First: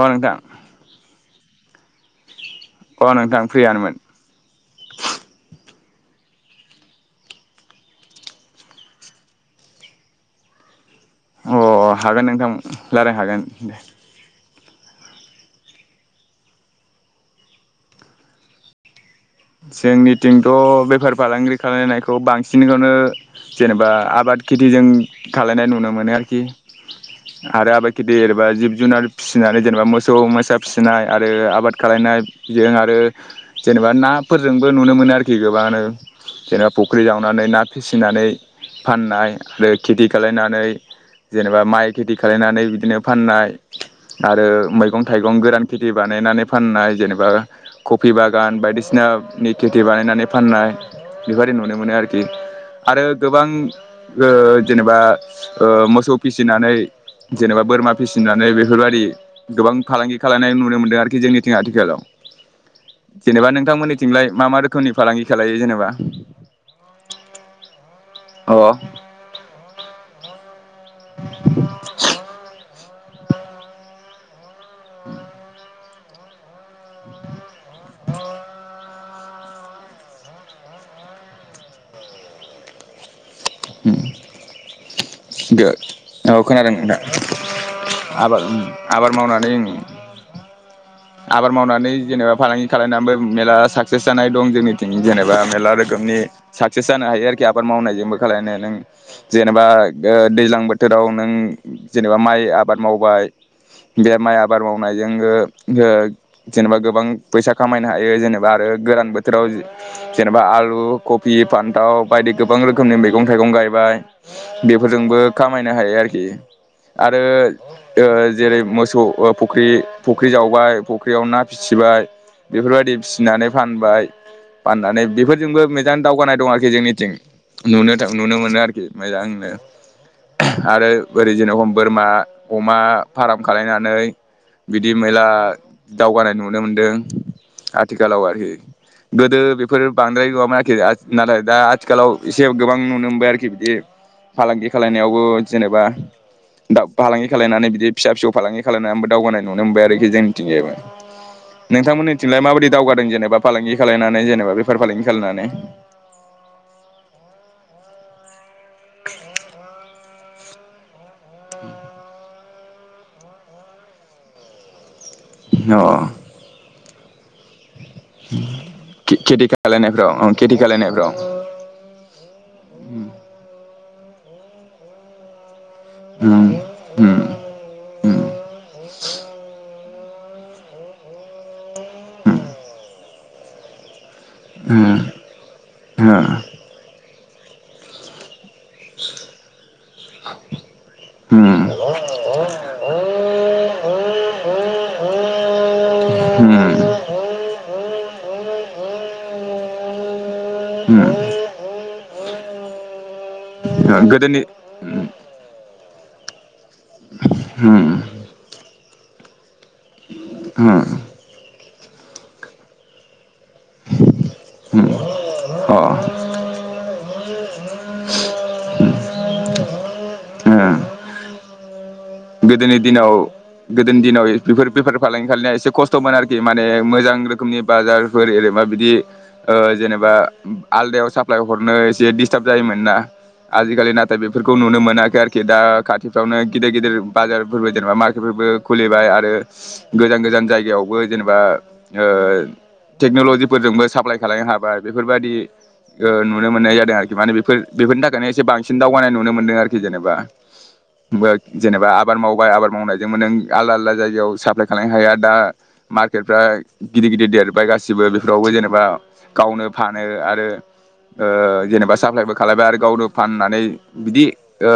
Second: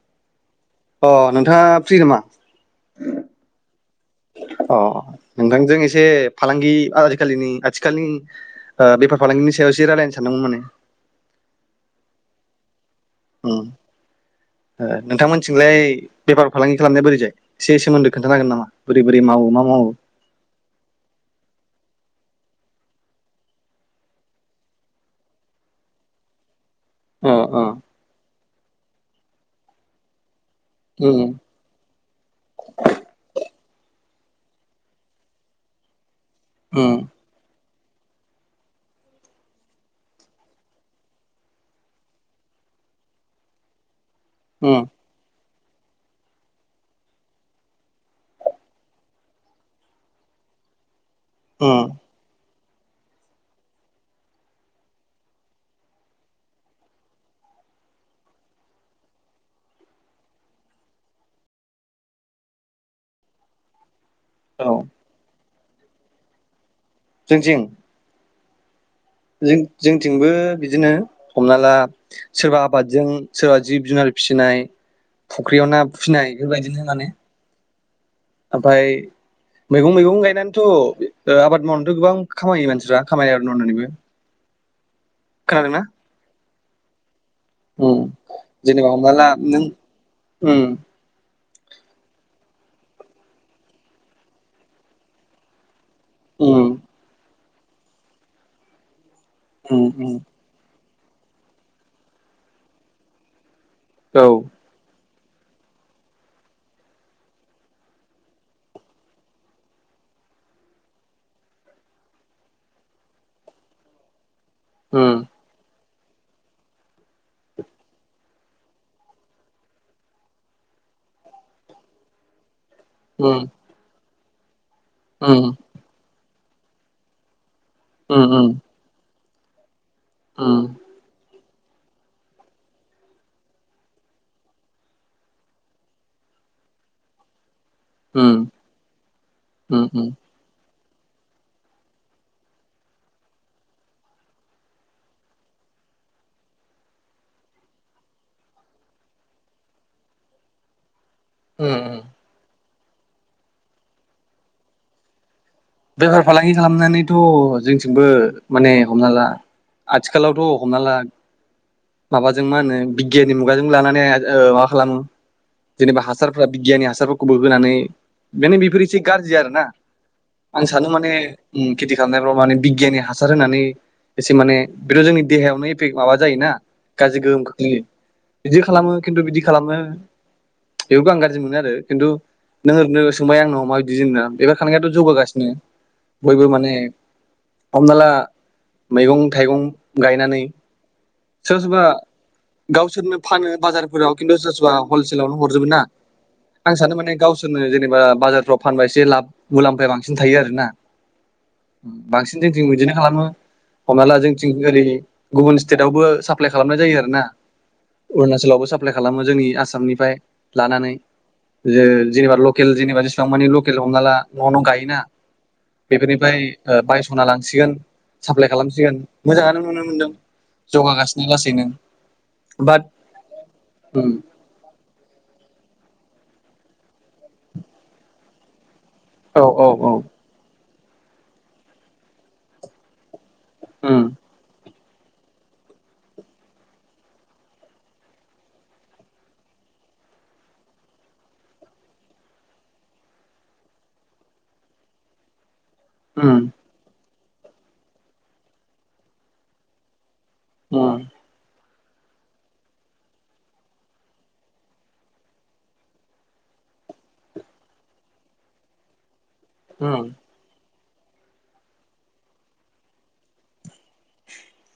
अ नोंथां अ नोंथाङा फ्रि नामा अ नोंथां फ्रियानोमोन से फालांगि आजिखालिनि आथिखालनि बेफार फालांगिनि सायाव एसे रायलायनो सान्दोंमोन माने अ हागोन नोंथां रायलाय हागोन उम ओ नोंथांमोनथिंलाय बेफार फालांगि खालामनाया बोरैजाय एसे सोमोन्दो खोन्थानो हागोन नामा बोरै बोरै मावो मा मावो जोंनिथिंथ' बेफार फालांगि खालायनायखौ खौ बांसिनखौनो जेनेबा आबाद खेथिजों खालानाय नुनो मोनो आरोखि ओ ओ आरो आबाद खेथि एरैबा जिब जुनार फिसिनानै जेनेबा मोसौ मोसा फिसिनाय उम आरो आबाद खालायनाय जों आरो जेनेबा ना फोरजोंबो नुनो मोनो आरोखि गोबाङानो जेनेबा उम फ'ख्रि जावनानै ना फिसिनानै फाननाय आरो खेथि खालायनानै जेनेबा माइ खेथि खालायनानै बिदिनो फाननाय आरो उम मैगं थाइगं गोरान खेथि बानायनानै फाननाय जेनेबा कफि बागान बायदिसिना नि खेथि बानायनानै फाननाय बेबायदि नुनो उम मोनो आरोखि आरो गोबां ओ जेनेबा ओ मोसौ फिसिनानै जेनेबा बोरमा फिसिनानै बेफोरबायदि गोबां फालांगि खालायनाय नुनो मोनदों आरोखि जोंनिथिं आथिखालाव जेनेबा नोंथांमोननि थिंलाय मा मा औ रोखोमनि फालांगि खालायो जेन बा जोंथिं जों जोंथिंबो बिदिनो नो हमना ला सोरबा आबादजों सोरबा जिब जुनार फिसिनाय फुख्रियाव ना फिनाय बेबायदिनो माने ओमफाय मैगं मैगं गायनानैथ' ओ आबाद मावनानैथ' गोबां खामायो मानसिफ्रा खामायो आरो मावनानैबो खोनादोंना बेेद औ खोनादों दा? उम जेनेबा हमना आबाद ला नों मावनानै उम आबाद मावनानै जेनेबा फालांगि खालायनाबो मेरला साक्सेस जानाय दं जोंनिथिं जेनेबा मेरला आरो खोमनि उम साक्सेस जानो हायो आरो खि आबाद मावनायजोंबो खालायनाया नों जेनेबा उम उम ओ दैज्लां बो थोराव नों जेनेबा माइ आबाद मावबाय बे औ माइ आबाद मावनाय जोङो ओ जेनेबा गोबां फैसा खामायनो हायो जेनेबा आरो गोरान बोथोराव जेनेबा आलु कफि फान्थाव बायदि गोबां रोखोमनि मैगं थाइगं गायबाय। उम बेफोरजोंबो खामायनो हायो आर खि आरो ओ जेरै मोसौ ओ फख्रि फुख्रि जावबाय फख्रियाव ना फिसिबाय बेफोरबायदि उम फिसिनानै फानबाय। फाननानै उम बेफोरजोंबो मोजां दावगानाय दं आरखि जोंनिथिं। नुनो था उम नुनो उम मोनो आरखि मोजां नो आरो ओरै जेन'बा बोरमा अमा फार्म खालायनानै बिदि मेला दावगानाय नुनो मोनदों। आथिखालाव उम आरखि गोदो उम उम बेफोरो बांद्राय मामायाखै आ नालाय दा आथिखालाव एसे गोबां नुनो मोनबाय आरखि बिदि फालांगि खालायनायावबो जेनेबा दा फालांगि खालायनानै बिदि फिसा फिसौ फालांगि खालायनानै बो दावगानाय नुनो मोनबाय आरोखि जोंनिथिंजायबो। उम नोंथांमोननिथिंलाय माबायदि दावगादों जेनेबा फालांगि खालायनानै जेनेबा बेफार फालांगि खालायनानै? बेफार फालांगि खालामनानैथ' जोंथिंबो माने हमनाला आथि खालावथ' हमना ला [unintelligible] बा जों मा होनो बिगियाननि मुगाजों लानानै ओ मा खालामो अ जेनेबा हासारफोरा बिगियानि हासारफोरखौबो होनानै माने बेफोर एसे गाज्रि खेथि आरोना। खालायनायफ्राव अ खेथि आं सानो खालायनायफ्राव माने उम खेथि खालामनायफ्राव माने बिगियानि हासार होनानै एसे माने बेथ' जोंनि देहायावनो माबा जायो उम ना गाज्रि उम गोहोम खोख्लैयो उम बिदि खालामो खिन्थु बिदि खालामो। बेबो आं गाज्रि मोनो आरो खिन्थु नोङो नो सोंबाय आंनाव माबायदि जोंना [unintelligible] उम जौबोगासि उम बयबो माने हमना ला मैगं थाइगं गायनानै सोरबा उम उम सोरबा गावसोरनो फानो बाजारफोराव खिन्थु सोरबा सोरबा हलसेलावनो हरजोबो ना आं सानो माने गावसोरनो जेनेबा बाजारफ्राव फानबा एसे लाब मुलाम्फाया बां सिन थायो आरो उम। जोंथिं बिदिनो खालामो। हमना ला जोंथिं ओरै गुबुन। जेरावबो साप्लाय। खालामनाय जायो आरोना उम अुणाचलावबो साप्ला लाइ खालामो जोंनि आसाम उम। जे जेबा लकेल जेनाबा जेसेबांमानि लकेल हमनाला। उम बिदिना अ बेफोरनिफ्राय बायस'ना लांसिगोन साप्लाय खालामसिगोन। मोजाङानो नुनो मोन्दों। उम जौगागासिनो लासैनो। गोदोनि बाट दिनाव गोदोनि दिनाव बेफोर बेफारफालांगि खालामनाया एसे खस्थ'मोन आरोखि। माने मोजां रोखोमनि बाजारफोर जेरैबा बिदि। औ ओ औ औ जेनेबा। आलदायाव साप्लाय हरनो एसे डिस्टार्ब जायोमोन ना। आजिखालि नाथाय बेफोरखौ नुनो मोना मोनाखै आरोखि दा खाथिफ्रावनो गिदिर गिदिर। बाजारफोरबो जेनेबा मार्केटफोरबो खुलिबाय आरो गोजान गोजान जायगायावबो जेनेबा टेक्न'लजिफोरजोंबो साप्लाय खालामनो हाबाय बेफोर बायदि। ओ नुनो मोननाय जादों आरोखि। माने बेफोर बेफोरनि थाखायनो एसे बांसिन दावगानाय नुनो मोनदों आरोखि जेनेबा। उम। जेनेबा। आबाद मावबाय आबाद मावनायजोंबो नों आलदा आलदा जायगायाव साप्लाय खालामनो हाया दा मार्केटफ्रा गिदिर गिदिर देरबाय गासिबो बेफोरावबो जेनेबा। गावनो फानो आरो ओ जेनेबा साप्लायबो खालामबाय आरो गावनो फाननानै बिदि ओ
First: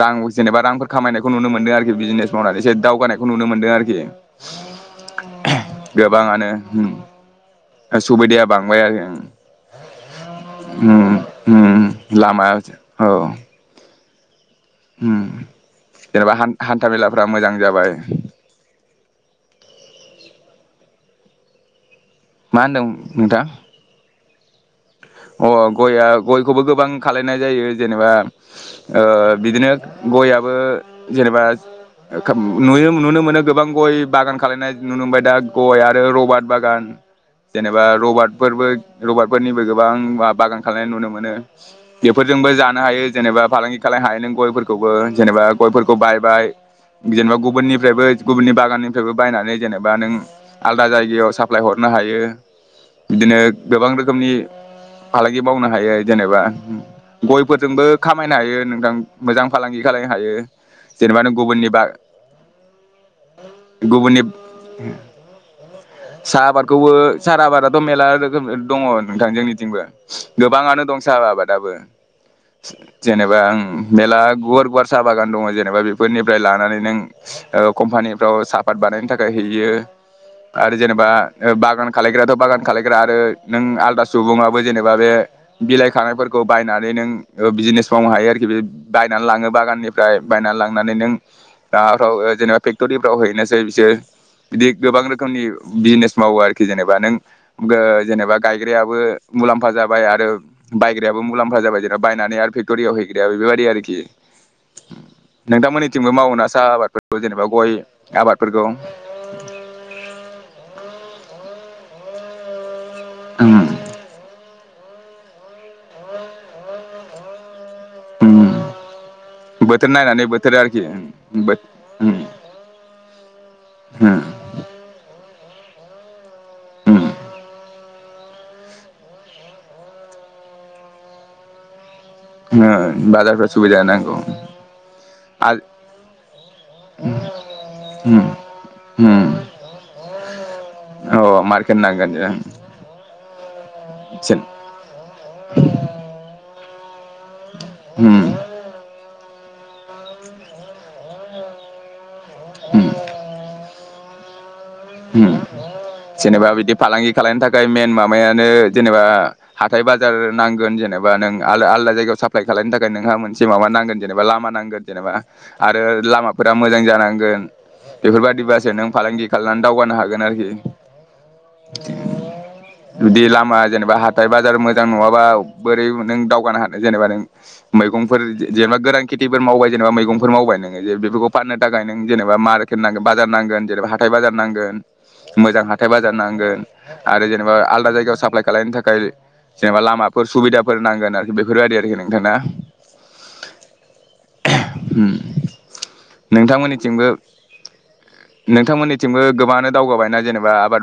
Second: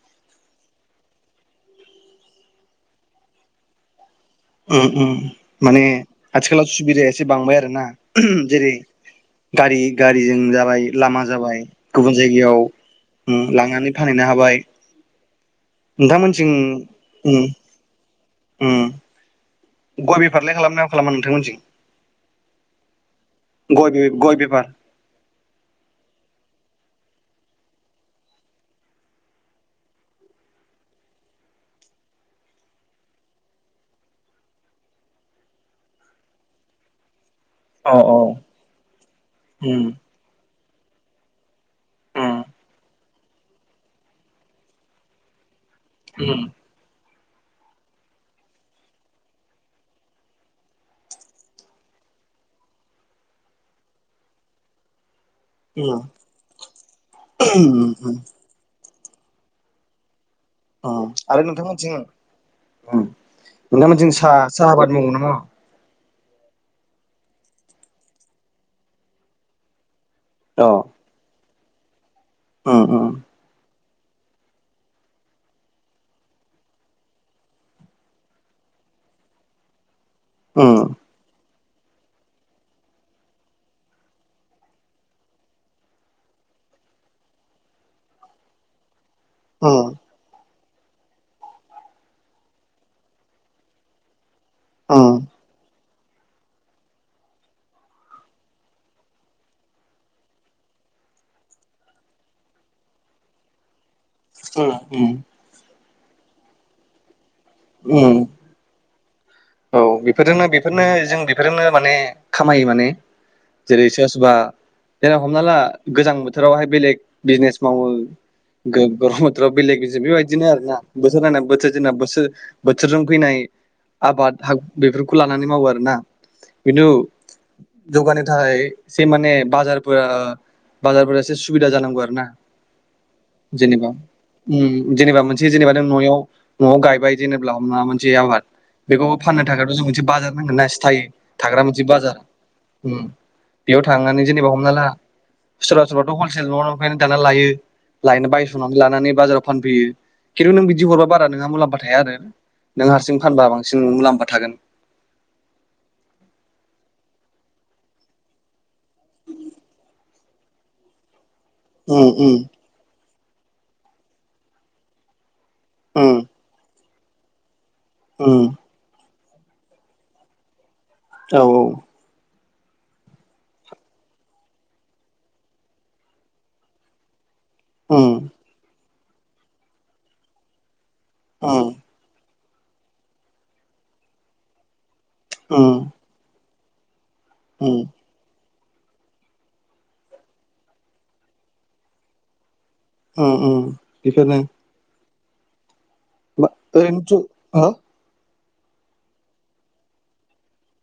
रां जेनेबा रांफोर खामायनायखौ खौ नुनो मोनदों आरोखि बिजनेस मावनानै एसे दावगानायखौ नुनो मोनदों आरोखि उम उम माने गोबाङानो आथिखालाव उम सुबिदाया एसे बांबाय आरोना सुबिदाया जेरै बांबाय आरो गारि गारिजों जाबाय उम लामा जाबाय उम गुबुन लामा जायगायाव औ लांनानै फानैनो हाबाय ओम नोंथांमोनथिं ओम जाबाय ओम फारलाय खालामो ना खालामा नोंथांमोनथिं मा होनदों नोंथां गयबि गय बिफार अ गया गयखौबो गोबां खालायनाय जायो जेनेबा ओ बिदिनो गयाबो जेनेबा रोखोम नुयो नुनो मोनो गोबां गय बागान खालायनाय नुनो मोनबाय दा गय आरो रबाट बागान जेनेबा औ औ रबारटफोरबो रबार फोरनिबो उम गोबां बा-बागान खालायनाय नुनो मोनो। उम बेफोरजोंबो जानो हायो जेनेबा फालांगि खालायनो हायो नों गयफोरखौबो जेनेबा गयफोरखौ उम बायबाय जेनेबा गुबुननिफ्रायबो गुबुननि बागाननिफ्रायबो बायनानै जेनेबा नों आलदा जायगायाव साप्लाय हरनो हायो बिदिनो गोबां रो खोमनि फालांगि मावनो हायो उम जेनेबा उम गयफोरजोंबो उम खामायनो हायो नोंथां। मोजां फालांगि खालायनो हायो। अ जेनेबा नों आरो गुबुननि बा नोंथांमोनथिं नोंथांमोनथिं गुबुननि साह साहा आबाद मावो ना मावा? साहा आबादखौबो सारा आबादाथ' मेरला रोखोम दङ' नोंथां जोंनिथिंबो अ गोबाङानो दं साहा आबाद। दाबो उम उम जेनेबा आं मेरला गुवार गुवार साहा बागान दङ' जेनेबा बेफोरनिफ्राय लानानै नों कम्पानिफ्राव साहापात बानायनो थाखाय हैयो। आरो उम जेनेबा बागान खालायग्राथ' बागान खालायग्रा आरो नों आलदा सुबुङाबो जेनेबा बे बिलाइ खानायफोरखौ बायनानै नों बिजिनेस मावनो हायो आरोखि बे बायनानै लाङो उम बागाननिफ्राय बायनानै लांनानै नों माबाफ्राव जेनेबा फेक्ट'रिफ्राव हैनोसै बिसोर। बिदि उम गोबां रोखोमनि बिजनेस मावो आरोखि जेनेबा नों जेनेबा गायग्रायाबो मुलाम्फा जाबाय आरो बायग्रायाबो मुलाम्फा जाबाय जेनबा बायनानै आरो फेक्ट'रियाव हैग्रायाबो बेबायदि आरोखि। ओम ओम नोंथांमोननिथिंबो मावो ना साह आबादफोरखौ जेनेबा गय उम आबादफोरखौ [inaudible] औ बेफोरजोंनो बेफोरनो जों बेफोरनो माने खामायो माने उम जेरै सायासुबा जेराव हमना ला गोजां बोथोरावहाय बेलेग बिजनेस मावो उम गो गरम बोथोराव बेलेग बोथोर बेेजे नायनानै बेबायदिनो बोथोर आरोना आरोखि बोथोर नायनाय बोथोर जोंना बोसो बोथोरजों फैनाय आबाद [unintelligible] बेखौ लानानै मावो आरो ना खिनु जौगानो थाखाय एसे माने बाजारफोरा बाजारफोरा एसे सुबिदा जानांगौ आरो ना बाजारफ्रा सुबिदा जेनेबा जानांगौ उम जेनेबा मोनसे आरो जेनेबा नों न'याव न'आव गायबाय जेनेब्ला हमना मोनसे आबाद बेखौ फान [unintelligible] मोनसे बाजार नांगोना सिथाय अ थाग्रा मार्केट मोनसे नांगोन बाजार ओम बेयाव थांनानै जेनेबा हमना ला सोरबा सोरबाथ' हलसेल न' दाना लायो लायना बायस'नानै लानानै बाजाराव फानफैयो खिन्थु नों बिदि हरबा बारा नोंहा मुलाम्फा थाया आरो नों हारसिं फानबा बांसिन मुलाम थागोन उम जेनेबा बिदि फालांगि खालायनो थाखाय मेन मामायानो जेनेबा हाथाय बाजार नांगोन जेनेबा नों आलदा आलदा उम जायगायाव साप्लाय खालामायनो थाखाय नोंहा मोन से माबा नांगोन जेनेबा लामा नांगोन जेनेबा। आरो उम लामाफोरा मोजां जानां गोन। उम बेफोरबायदिबासो नों फालांगि खाला दावगानो हागोन आरोखि। औ औ। जुदि लामा जेनेबा हाथाय बाजार मोजां नङाबा बोरै नों दावगानो हानो जेनेबा नों। उम मैगंफोर जेनेबा गोरान खेथिफोर मावबाय जेनेबा मैगंफोर मावबाय नों जे बेफोरखौ फाननो उम थाखाय नों जेने बा मार्केट नांगोन बाजार नांगोन जेनेबा हाथाय बाजार नां गोन। मोजां उम हाथाय बाजार नांगोन। आरो जेनेबा उम आलदा जायगायाव साप्लाय खालायनो थाखाय जेनेबा लामाफोर सुबिदाफोर नांगोन आरोखि बेफोरबायदि आरोखि नोंथां ना। उम उम बेफोरनो। नोंथांमोननिथिंबो ओरैनोथ' हो नोंथांमोननिथिंबो गोबाङानो दावगाबायना जेनेबा आबाद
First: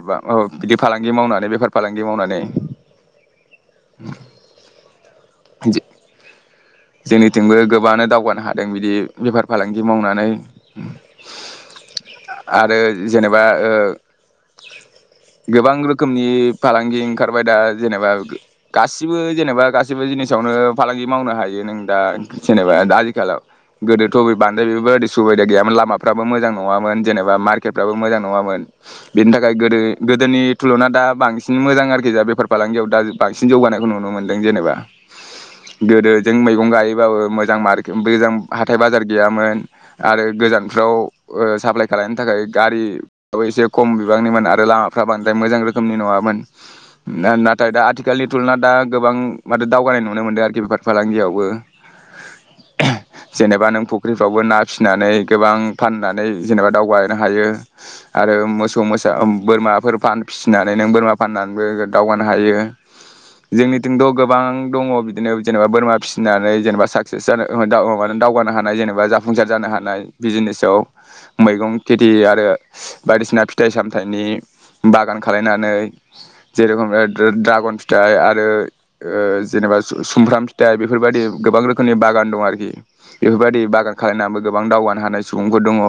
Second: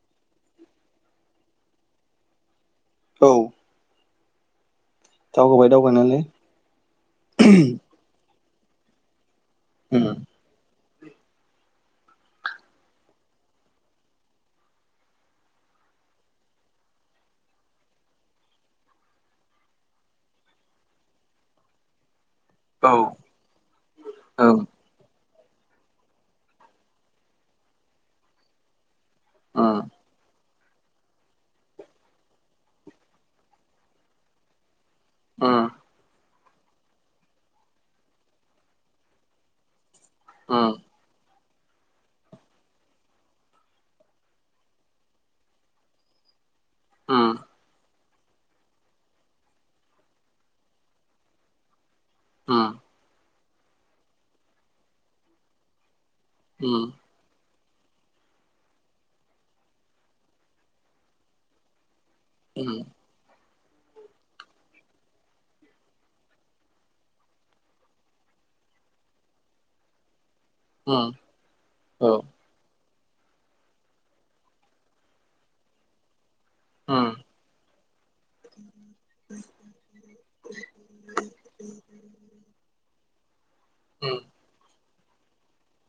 बिदि फालांगि मावनानै बेफार फालांगि मावनानै? औ। [inaudible] दावगाबाय दावगानायालाय। जोंनिथिंबो गोबाङानो दावगानो हा दों बिदि बेफार फालांगि उम मावनानै। आरो जेनेबा ओ गोबां रोखोमनि फालांगि ओंखारबाय दा जेनेबा गासिबो जेनेबा गासिबो जिनिसावनो फालांगि मावनो हायो। नों दा जेनेबा औ दा आथिखालाव गोदोथ' बबे औ बांद्राय उम बेफोरबादि सुबिदा गैयामोन लामफ्राबो मोजां नङामोन जेनेबा मारकेटफ्राबो मोजां नङामोन। बेनि थाखाय गोदो उम गोदोनि थुल'ना दा बांसिन मोजां आरोखि जा बेफार फालांगियाव दा बांसिन जौगानायखौ नुनो मोनदों जेनेबा गोदो जों मैगं गायोबाबो मोजां मारके मोजां हाथाय बाजार गैयामोन आरो उम गोजानफ्राव ओ साप्लाय खालायनो थाखाय गारि एसे खम बिबांनिमोन आरो लामाफ्रा बांद्राय मोजां रोखोमनि नङामोन उम ना-नाथाय दा आथि थिखालनि थुलना दा गोबां माथे दावगानाय नुनो मोनदों आरोखि बेफार फालांगियावबो उम जेनेबा नों फुख्रिफ्रावबो ना फिसिनानै गोबां फानना नै जेनेबा उम उम औ दावगानो हायो आरो मोसौ मोसा बोरमाफोर फान फिसिनानै नों बोरमा फाननानैबो दावगानो हायो उम जोंनिथिंथ' गोबां दङ' बिदिनो जेनेबा बोरमा फिसिनानै जेनेबा साक्सेस जानो माने दाव माने दावगानो हानाय जेनेबा जाफुंसार जानो हानाय बिजिनेसआव मैगं खेथि आरो बायदिसिना फिथाइ सामथाइनि बागान खालायनानै जेरखम ओ ओ द्रागन फिथाइ आरो ओ जेनेबा जु सुमफ्राम फिथाइ बेफोरबायदि गोबां रोखोमनि बागान दं आरोखि बेफोरबादि बागान उम खालायनानैबो गोबां दावगा हानाय सुबुंफोर दङ'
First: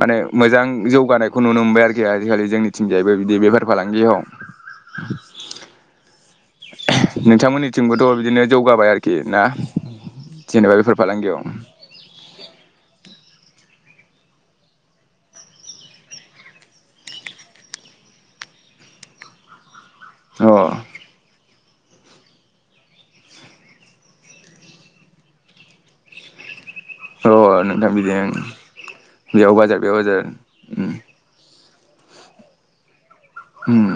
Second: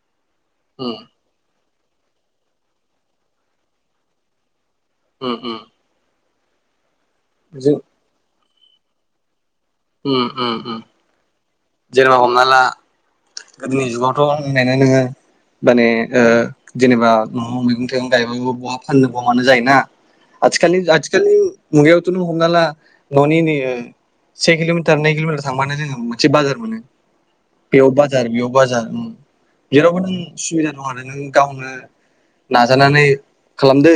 माने मोजां उम जौगानायखौ नुनो मोनबाय आरो थि आजिखालि जोंनिथिंजायबो बिदि बेफार फालांगियाव उम उम। जों नोंथांमोननि बिदिनो जौगाबाय आरोखि ना। जेनेबा बेफार फालांगियाव जेराव हमना ला गोदोनि जुगावथ' होनबायानो नोङो माने ओ जेनेबा न'आव मैगं थाइगं गायबाबो बहा फाननो बहा मानो जायोना। अ अ आथिखालनि-आथिखालनि मुगायावथ' नों हमना ला न'नि नै से किल'मिटार नै किल'मिटार थांबानो जोङो मोन बाजार मोनो। बेयाव नोंथां बाजार बिदिनो बेयाव बाजार बेयाव बाजार बेयाव जेरावबो नों बाजार सुबिदा दं उम आरो नों गावनो नाजानानै खालामदो। उम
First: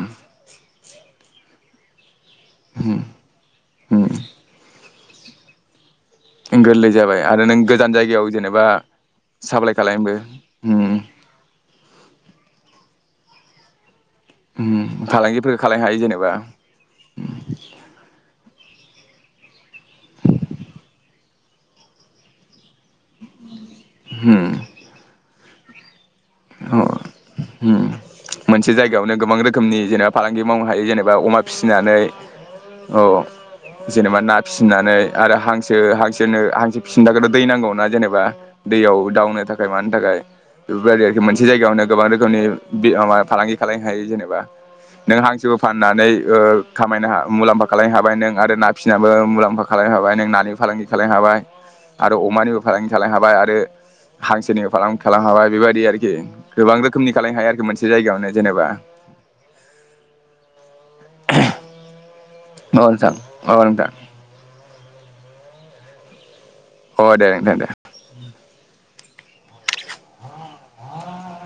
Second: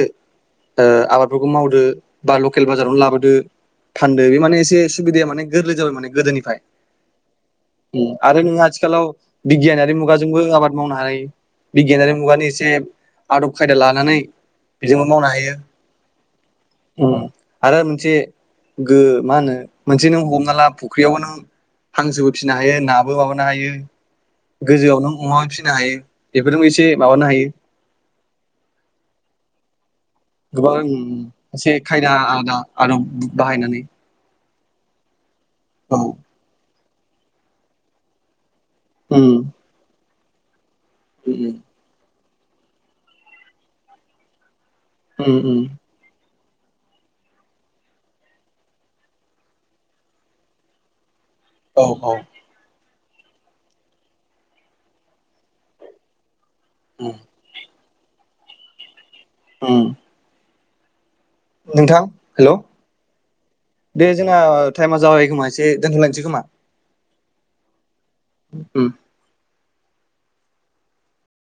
ओ आबादफोरखो मावदो। बा लकेल बाजारावनो उम लाबोदो फानदो बे माने एसेस सुबिदाया माने गोरलै जाबाय माने गोदोनिफ्राय ओं गोरलै जाबाय। आरो नों गोजान जायगायाव आरो नों जेनेबा आथिखालाव साप्लाय बिगियानारि खालायनोबो मुगाजोंबो आबाद मावनो उम हायो बिगियानारि मुगानि एसे आदब खायदा लानानै उम बेजोंबो मावनो हायो फालांगिफोर खालायनो जेनेबा उम आरो मोनसे मा होनो मोनसे नों हमना ला फुख्रियावबो नों हांसोबो फिसिनो हायो नाबो माबानो हायो। गोजौआव नों अमा फि हायो। बेफोरजोंबो हो एसे माबानो हायो उम मोनसे जायगायावनो गोबां रोखोम रोखोमनि जेराब फालांगि मावनो गोबां हायो जेनेबा अमा एसे फिसिनानै खायदा आदा आदब औ बाहायनानै जेनेबा ना फिसिनानै आरो हांसो औ हांसोनो हांसो दै नांगौना जेनेबा। दैयाव उम दावनो थाखाय मानो थाखाय। [unintelligible] मोनसे उम जायगायावनो गोबां रोखो नि माबा फालांगि खालामनो हायो जेनेबा नों उम हांसोबो उम फाननानै ओ खामायनो मुलाम्फा खालामलायनो हाबाय नों आरो ना फिसिनाबबो मुलाम्फा खालामलायनो हाबाय नों नानि फालांगि खालामनो हाबाय। औ औ आरो अमानिबो फालांगि खालायनो हाबाय आरो हांसोनिबो फालांगि खालामनो हाबाय बेबायदि आरोखि। एह गोबां रोखोमनि उम खालामनो हायो आरोखि मोनसे [unintelligible] से जायगायावनो जेनेबा उम नोंथां हेलौ नोंथां अ नोंथां दे जोङा टाइमा जाबाय। [unintelligible] एसे दोनथ'लांसै खोमा अ दे दे दे ओम [inaudible]